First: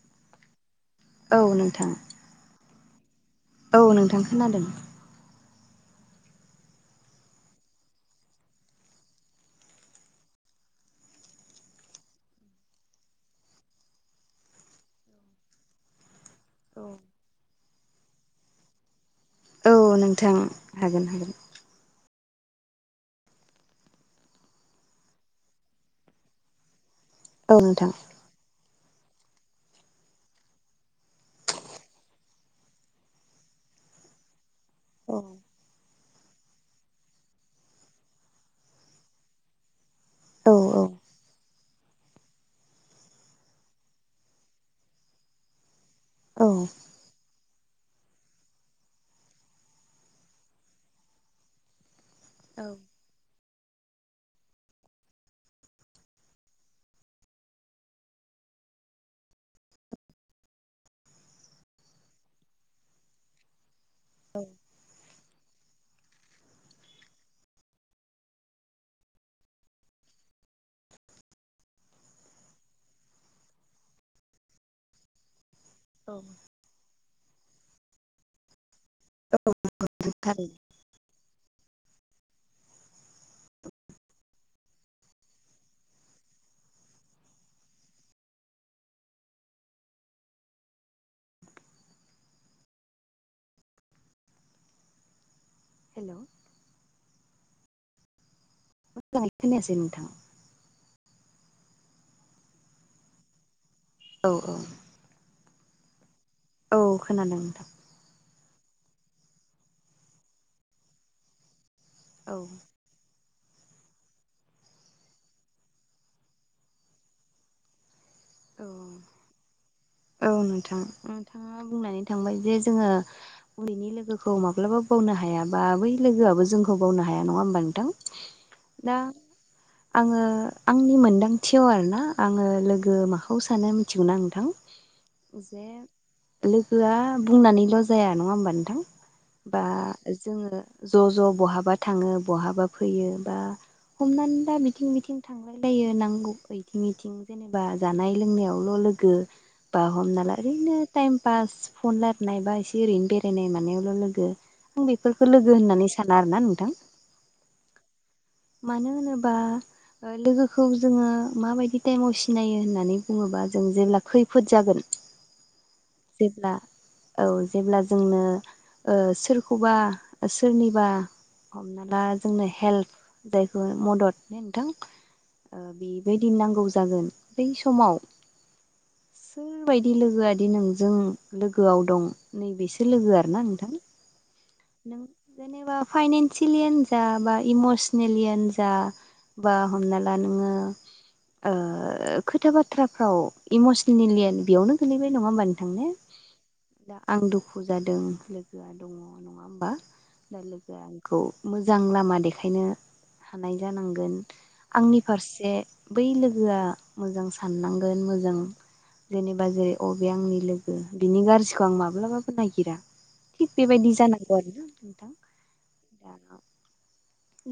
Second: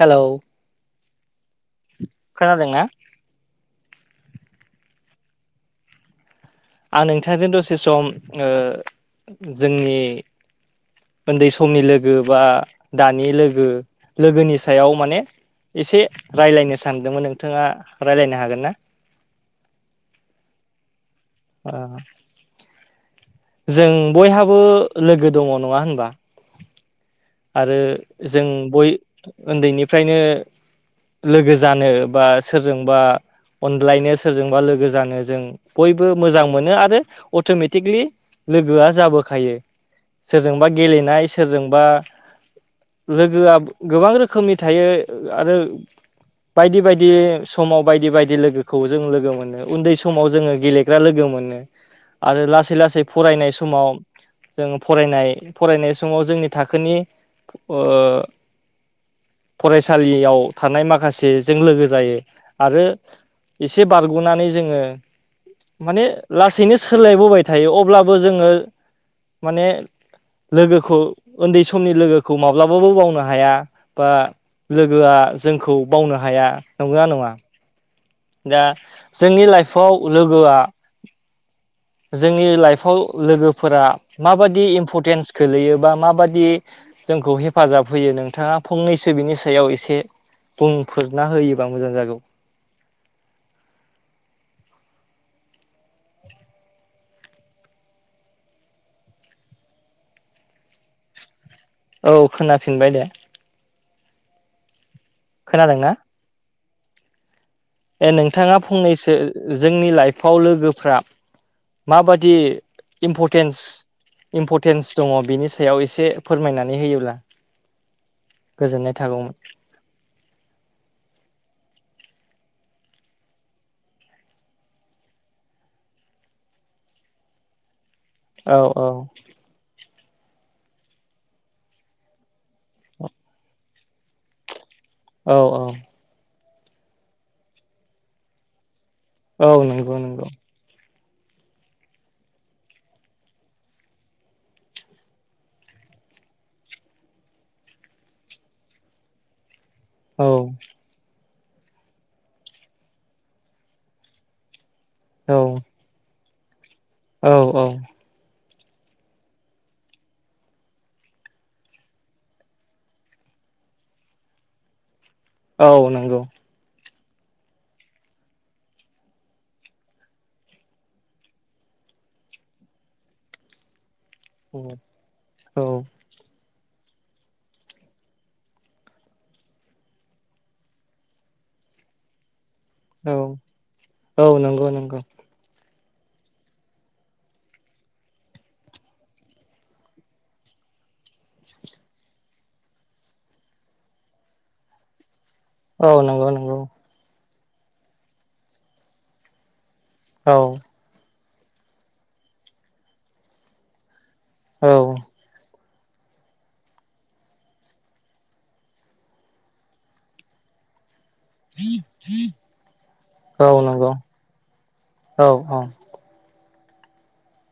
Hello. औ नोंथां। खोनादों ना? औ नोंथां खोनादों। आं नोंथांजों दसे सम ओ जोंनि उन्दै समनि लोगो बा दानि लोगो लोगोनि सायाव माने एसे रायज्लायनो सानदोंमोन। नोंथाङा रायज्लायनो हागोन ना? औ नोंथां हागोन हागोन। अ'। जों बयहाबो लोगो दङ नङा होनबा। औ आरो नोंथां जों उन्दैनिफ्रायनो लोगो जानो बा सोरजोंबा अन्लायनो सोरजोंबा लोगो औ जानो जों बयबो मोजां मोनो आरो अट'मेटिकलि लोगोआ जाबोखायो सोरजोंबा औ गेलेनाय सोरजोंबा लोगोआ गोबां रोखोमनि थायो। आरो औ बायदि बायदि बायदि समाव बायदि बायदि लोगोखौ जों लोगो मोनो उन्दै समाव जोङो गेलेग्रा लोगो मोनो आरो लासै लासै ओ फरायसालियाव थानाय माखासेजों लोगो जायो आरो एसे बारग'नानै जोंङो माने लासैनो सोलायबोबाय थायो अब्लाबो जोंङो। माने लोगोखौ ओन्दै [unintelligible] समनि लोगोखौ माब्लाबाबो बावनो हाया बा लोगोआ जोंखौ बावनो हाया नंगौना नङा। दा जोंनि लाइफआव लोगोआ थारैनो जोंनि लाइफआव लोगोफोरा माबाददि इम्परटेन्स खोलैयो बा माबादि जोंखौ हेफाजाब होयो नोंथांङा फंनैसो बिनि सायाव एसे बुंफोरना होयोबा मोजां जागौ हेलौ मोजांङै खोनायासै नोंथां। औ खोनाफिनबाय दे। औ औ खोनादोंना? औ खोनादों नोंथां। ए नोंथांङा फंनैसो जोंनि लाइफआव लोगोफ्रा औ माबादि इम्पटेन्स इम्पटेन्स दंङ बेनि सायाव एसे फोरमायनानै होयोब्ला गोजोननाय थागौमोन [unintelligible] औ नोंथां नोंथांङा बुंनानै थांबाय जे जोंङो उन्दैनि लोगोखौ माब्लाबो बावनो हाया बा बै लोगोआबो जोंखौ बावनो हाया नंङा होमबा नोंथां? औ औ दा आंङो आंनि मोनदांथियाव आरोना आंङो लोगो मा खौ सानो मिथिगौना नोंथां औ जे औ लोगोआ बुंनानैल' जाया नंङा होमबा नोंथां औ बा नंगौ नंगौ जोंङो ज' ज' बहाबा थांङो बहाबा फैयो बा हमनानै दा बिथिं बिथिं थांलाय लायो नांगौ फै थिंनिथिं जेनेबा जा नाय लोंनायल' लोगो बा हमना औ ला ओरैनो टाइम पास फन लारायनाय बा एसे ओरैनो बेरायनाय मानायावल' लोगो आं बेफोरखौ औ लोगो होननानै साना आरो ना नोंथां। औ औ मानो होनोबा ओ लोगोखौ जोंङो माबायदि टाइमाव सिनायो होन नानै बुंङोबा जों जेब्ला खैफोद जागोन औ नंगौ जेब्ला औ जेब्ला जोंनो ओ सोरखौबा सोरनिबा हमना ला जोंनो हेल्प जायखौ मदद माने औ नोंथां ओ औ बेबायदि नांगौ जागोन बै समाव सोरबायदि लोगो आदि नोंजों लोगोआव दं नैबेसो लोगो आरोना नोंथां औ नंगौ नंगौ नों जेनेबा फाइनेन्सियेलियानो जा बा इमस्नेलियानो जा बा हमना ला नोंङो ओ खोथा बाथ्राफ्राव इमस्नेलियानो बेयावनो गोलैबाय नंङा होमबा नोंथां ने? औ नंगौ नंगौ दा आं दुखु जादों लोगोआ दंङ नंङा होमबा दा औ लोगो आ खौ मोजां लामा देखायनो हानाय जानांगोन औ आंनि फारसे बै लोगोआ मोजां साननांगोन मोजां जेनेबा जेरै अबे आंनि लोगो बिनि गा ज्रिखौ आं माब्लाबाबो नायगिरा औ थिक नंगौ बेबायदि जानांगौ आरोना नोंथां। औ औ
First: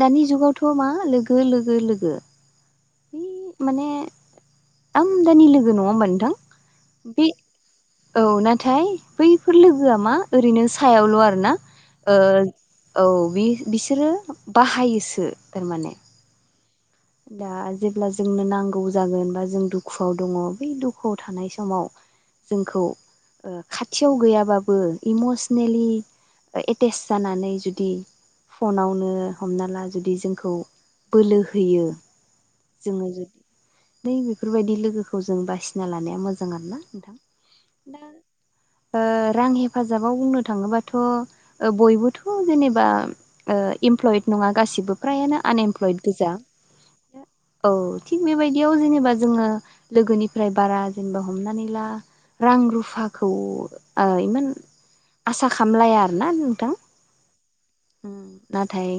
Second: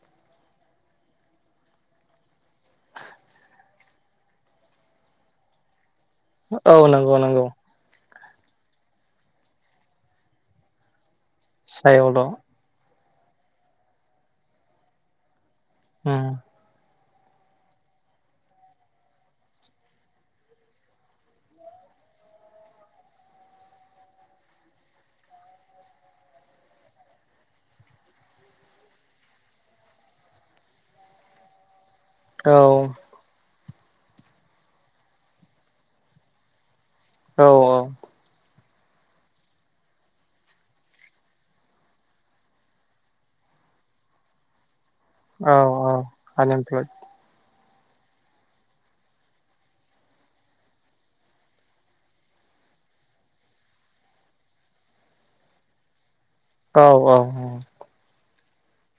दानि जुगावथ' मा लोगो लोगो लोगो इ माने आमदानि लोगो नंङा होमबा नोंथां? औ नोंगौ बे नोंगौ। औ नाथाय बैफोर लोगोआ मा ओरैनो सायावल' आरोना सायावल' ओ औ बि बिसोरो बाहायोसो थारमाने ओम। दा जेब्ला जोंनो नांगौ जागोन बा जों दुखुआव दंङ बै दुखुआव थानाय समाव जोंखौ ओ खाथियाव गैयाबाबो इमसिनेलि ओ एटेस जानानै जुदि फनावनो हमना ला जुदि जोंखौ बोलो होयो। औ जोंङो जु दि बेफोरबायदि लोगोखौ जों बासिना लानाया मोजां आरो ना। नोंथां औ दा ओ रां हेफाजाबाव बुंनो थांङोबाथ ओ बयबोथ' जेनेबा ओ इमप्लयेड नंङा गासिबो। फ्रायानो औ औ आनएमप्लयद गोजा। [inaudible] औ थिग बेबायदियाव जेनेबा जोंङो लोगोनिफ्राय बारा जेनेबा हमनानै ला रां रुफाखौ ओ इमान आसा खालामलाया आरोना जों औ-औ-औ। ओम नाथाय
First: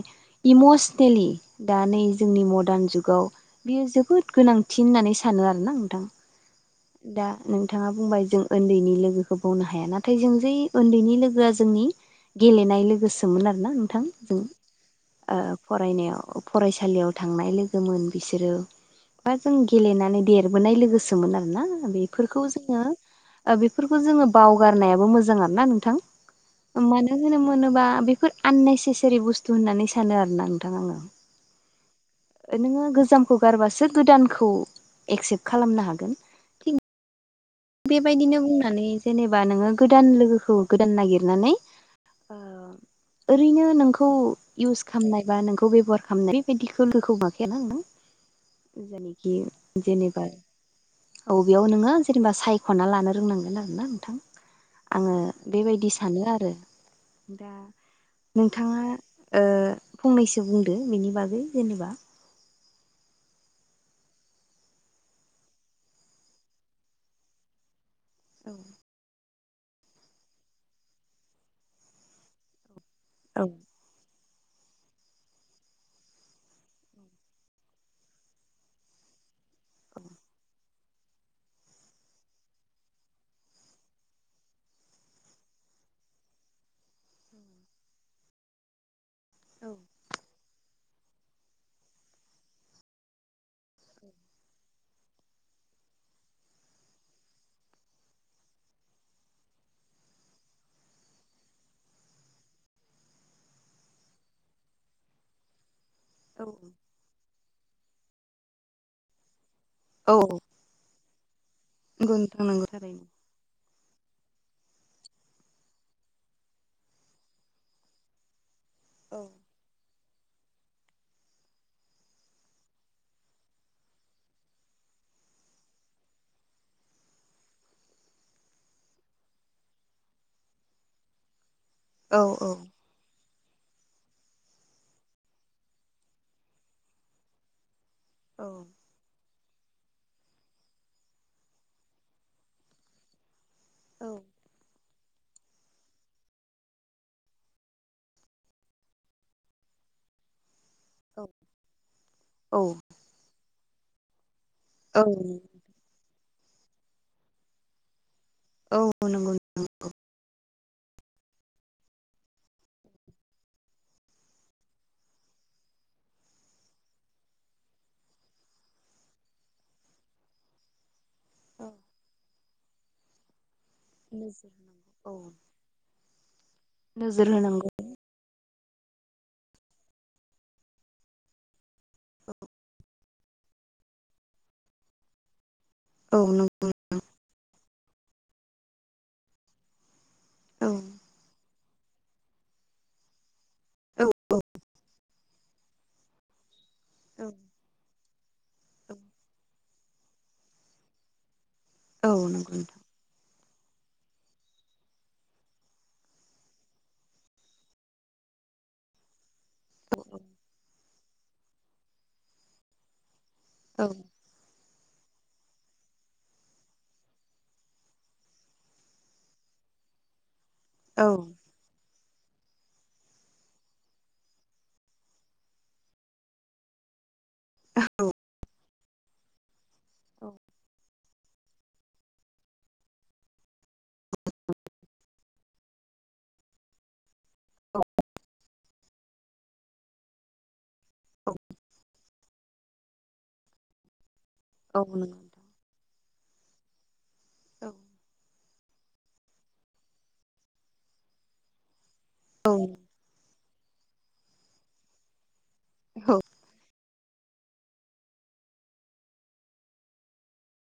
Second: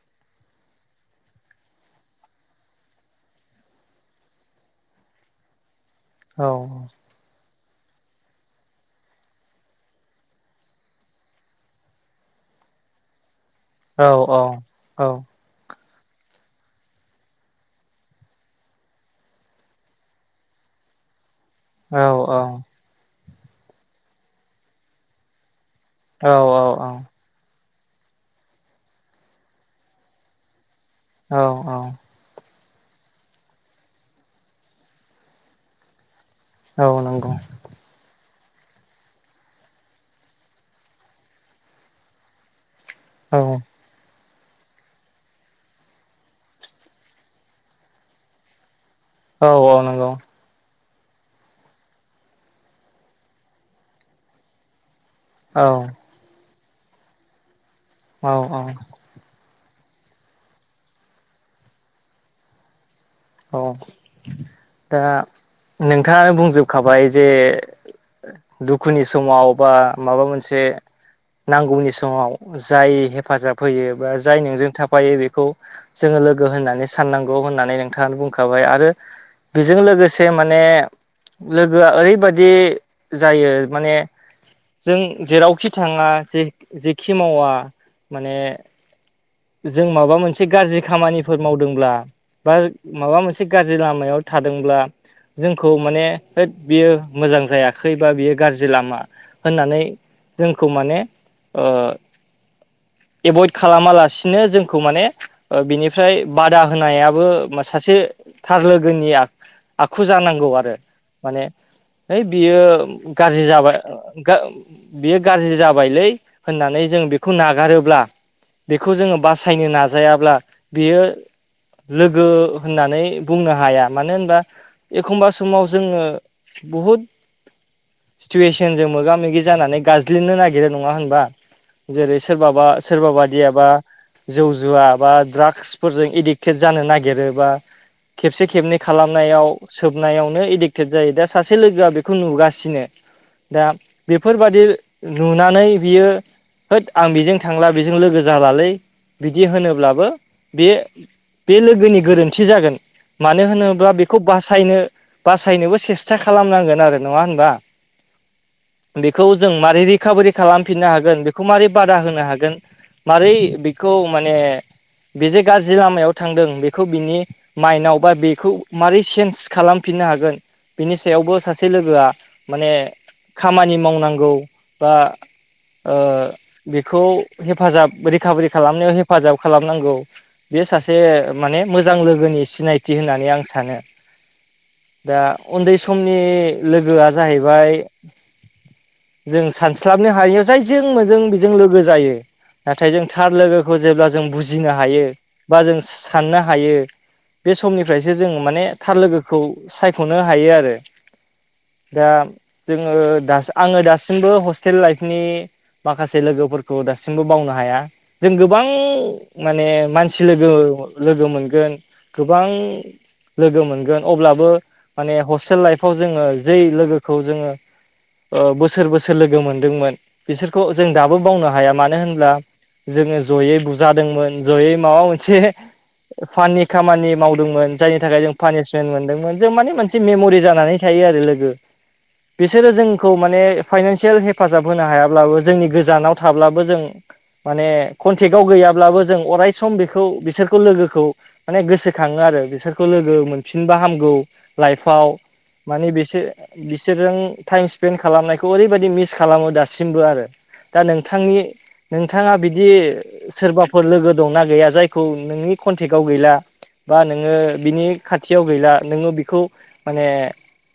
इमसिनेलि दा नै जोंनि मदान जुगाव बियो जोबोद गोनांथि होननानै सानो आरोना नोंथां। औ-औ। दा नोंथांआ बुंबाय जों उन्दैनि लोगोखौ बावनो हाया नाथाय जों जे उन्दैनि लोगोआ जोंनि गेलेनाय लोगोसोमोन आरोना नोंथां औ जों औ ओ फरायनायाव फरायसालियाव थांनाय लोगोमोन बिसोरो बा जों गेलेनानै देरबोनाय लोगोसोमोन आरोना। औ बेफोरखौ औ जोंङो ओ बेफोरखौ जोंङो बावगारनायाबो मोजां आरो ना नोंथां? औ-औ-औ। जोनोम होनोबा बेफोर आननेसेसारि बुस्थु होननानै सानो आरो ना नोंथां आंङो। औ-औ। ओ नोंङो गोजामखौ गारबासो गोदानखौ एक्सेप्ट खालामनो हागोन। औ नंगौ। बेबायदिनो बुंनानै जेनेबा नोंङो गोदान लोगोखौ गोदान नागिरनानै ओ औ ओरैनो नोंखौ इउस खालामनाय बा नोंखौ बेब'हार खालामनाय बेबायदि लोगोखौ मोखांबायना नों? औ औ नंगौ जेनेबा अबेयाव नोंङो जेनेबा साइ ख'ना लानो रोंनांगोन आरोना नोंथां आंङो औ बेबायदि सानो आरो। दा औ नोंथांआ ओ फंनैसो बुंदो बेनि बागै जेनेबा ओ दा नोंथांआनो बुंजोबखाबाय जे औ दुखु नि समाव बा माबा मोनसे नांगौनि समाव जाय औ हेफाजाब होयो बा जाय नोंजों थाफायो बेखौ जोंङो लोगो होननानै साननांगौ होननानै नों थांआनो बुंखाबाय आरो बेजों लोगोसे माने लोगोआ ओरैबायदि जायो माने जों जेरावखि थांङा जेखि मावा माने औ जों माबा मोनसे गाज्रि खामानि फोर मावदोंब्ला बा माबा मोनसे गाज्रि लामायाव थादोंब्ला जोंखौ माने होद बियो मोजां जायाखै बा बियो गाज्रि लामा होननानै जोंखौ माने ओ एभयड खालामालासिनो जोंखौ माने बिनिफ्राय औ बादा होनायाबो सासे थार लोगोनि आखु औ जानांगौ आरो माने नंगौ है नोंथां बियो नंगौ थारैनो गाज्रि जाबाय गो बेयो गाज्रि जाबायलै होननानै जों बेखौ नागारोब्ला बेखौ जोंङो औ बासायनो नाजायाब्ला बेयो लोगो होननानै बुंनो हाया। मानो होनबा एखमबा समाव जोंङो बुहुद सिटुवेसनजों मोगा-मोगि जानानै गाज्लिनो नागिरो नङा होनबा। जेरै- औ औ सोरबाबा सोरबा बादिया बा जौ जुवा, बा द्राग्सफोरजों एदिक्टेड जानो नागिरो, बा खेबसे औ खेबनै खालामनायाव सोबनायावनो एडिक्टेड जायो दा सासे लोगोआ बेखौ नुगासिनो। दा बेफोरबादि। नुनानै बियो होथ आं बेजों थांला बेजों लोगो। जालालै बिदि होनोब्लाबो बे बे लोगोनि गोरोन्थि औ जागोन। मानो होनोब्ला बेखौ बासायनो औ बासायनोबो सेस्था। खालामनांगोन आरो नङा होनबा? औ बेखौ नंगौ जों मारै रिकभारि खालामफिननो हागोन बेखौ मारै बादा होनो हागोन मारै बेखौ माने बेजे गाज्रि लामायाव थांदों। बेखौ बिनि माइन्दआवबा बेखौ मारै चेन्ज खालामफिननो हागोन बिनि सायावबो सासे लोगोआ माने खामानि मावनो नोजोर औ। ओ बेखौ नोजोर होनांगौ हेफाजाब रिकभारि खालामनायाव हेफाजाब खालामनांगौ। बेयो सासे माने मोजां लोगोनि सिनायथि होननानै आं सानो। दा उन्दै सम औ समनि नोजोर लोगोआ जाहैबाय जों सानस्लाबनो हायैयाव जायजों मोजों बेजों लोगो जायो। नाथाय जों थार लोगो खौ जेब्ला जों बुजिनो हायो, बा जों साननो हायो, औ। बे समनिफ्रायसो जों माने थार लोगोखौ सायख'नो हायो आरो। होनांगौ औ दा नों जोङो आङो दासिमबो हस्टेल लाइफनि माखासे लोगोफोरखौ दासिमबो बावनो हाया। जों गोबां माने मानसि लोगो लोगो मोनगोन। गोबां लोगो औ नंगौ नोंथां मोनगोन अब्लाबो माने हस्टेल लाइफआव जोङो जै लोगोखौ जोङो बोसोर बोसोर लोगो मोनदोंमोन, बिसोरखौ जों औ दाबो बावनो हाया। मानो होनब्ला जोङो जयै बुजादोंमोन, जयै माबा मोनसे फाननि खामानि मावदोंमोन जायनि थाखाय जों पानिसमेन्ट मोनदोंमोन जों मानि मोनसे मेम'रि जानानै थायो आरो लोगो। बिसोरो जों खौ माने फाइनान्सियेल हेफाजाब होनो हायाब्लाबो जोंनि गोजानाव थाब्लाबो जों माने कनटेकआव गैयाब्लाबो जों अराय सम बेखौ बिसोरखौ लोगो खौ औ माने गोसो‌ खाङो आरो बिसोरखौ लोगो मोनफिनबा हामगौ औ लाइफआव नंगौ नोंथां माने बिसोर बिसोरजों टाइम स्पेन्ड खालामनायखौ ओरैबायदि मिस खालामो दासिमबो आरो। दा नोंथांनि नोंथाङा औ बिदि सोरबाफोर लोगो दंना गैया जायखौ नोंनि कन्टेक्टआव औ गैला। बा नोङो बिनि खाथियाव गैला। नोङो बेखौ माने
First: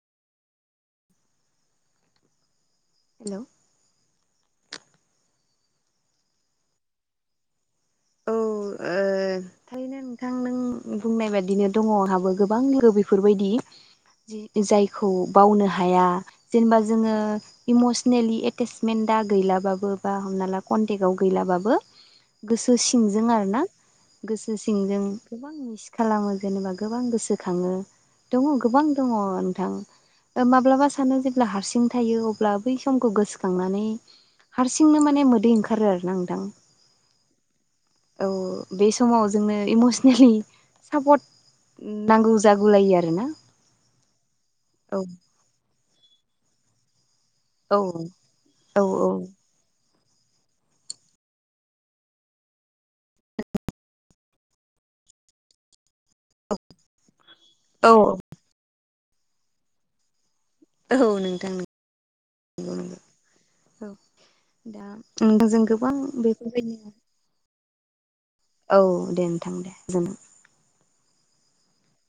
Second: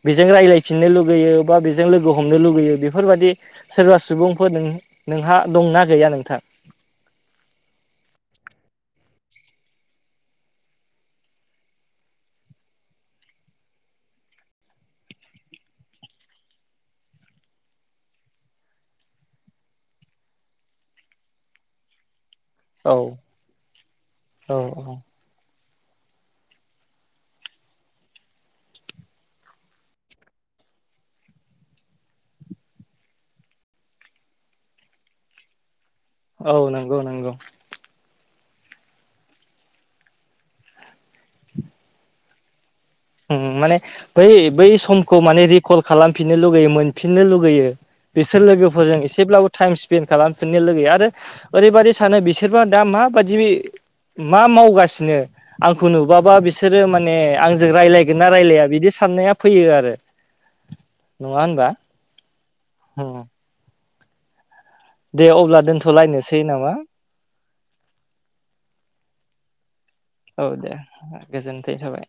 बेजों रायज्लायफिननो लुगैयो, बा बिजों जों लोगो हमनो लुुबैयो। बेफोरबायदि हेलौ सोरबा सुबुंफोर नों नोंहा दंना गैया नोंथां? औ। ओ थारैनो नोंथां नों बुंनाय बादिनो दङ आहाबो गोबां लोगो बेफोरबायदि। जायखौ बावनो हाया। जेनेबा जोङो इमसनेलि एटेसमेन्टा गैलाबाबो, बा हमना ला कन्टेकआव गैलाबाबो गोसो औ सिंजों आरोना, गोसो औ सिंजों गोबां मिस खालामो जेनेबा गोबां गोसोखाङो, दङ गोबां दङ नोंथां। माब्लाबा सानो जेब्ला हारसिं थायो अब्ला बै समखौ गोसोखांनानै हारसिंनो माने मोदै ओंखारो आरोना आं। औ नंगौ नंगौ। औ बे समाव जोंनो इमसनेलि सापर्ट नांगौ जागुलायो आरो। ओ माने बै बै समखौ माने रिकल खालामफिननो लुगैयोमोन फिननो लुगैयो औ बिसोर औ लोगोफोरजों एसेब्लाबो टाइम स्पेन्ड खालामफिननो लुगैयो आरो ओरैबायदि सानो बिसोरबा दा माबायदि मा मावगासिनो? आंखौ नुबाबा बिसोरो माने आंजों औ रायज्लायगोन ना रायलाया बिदि साननाया फैयो आरो औ नङा नोंथां होनबा नंगौ नंगौ औ। दा दे आं अब्ला जों गोबां दोनथ'लायनोसै नामा? बेफोरबायदिनो औ दे नोंथां दे बुं। औ दे गोजोनथि थाबाय।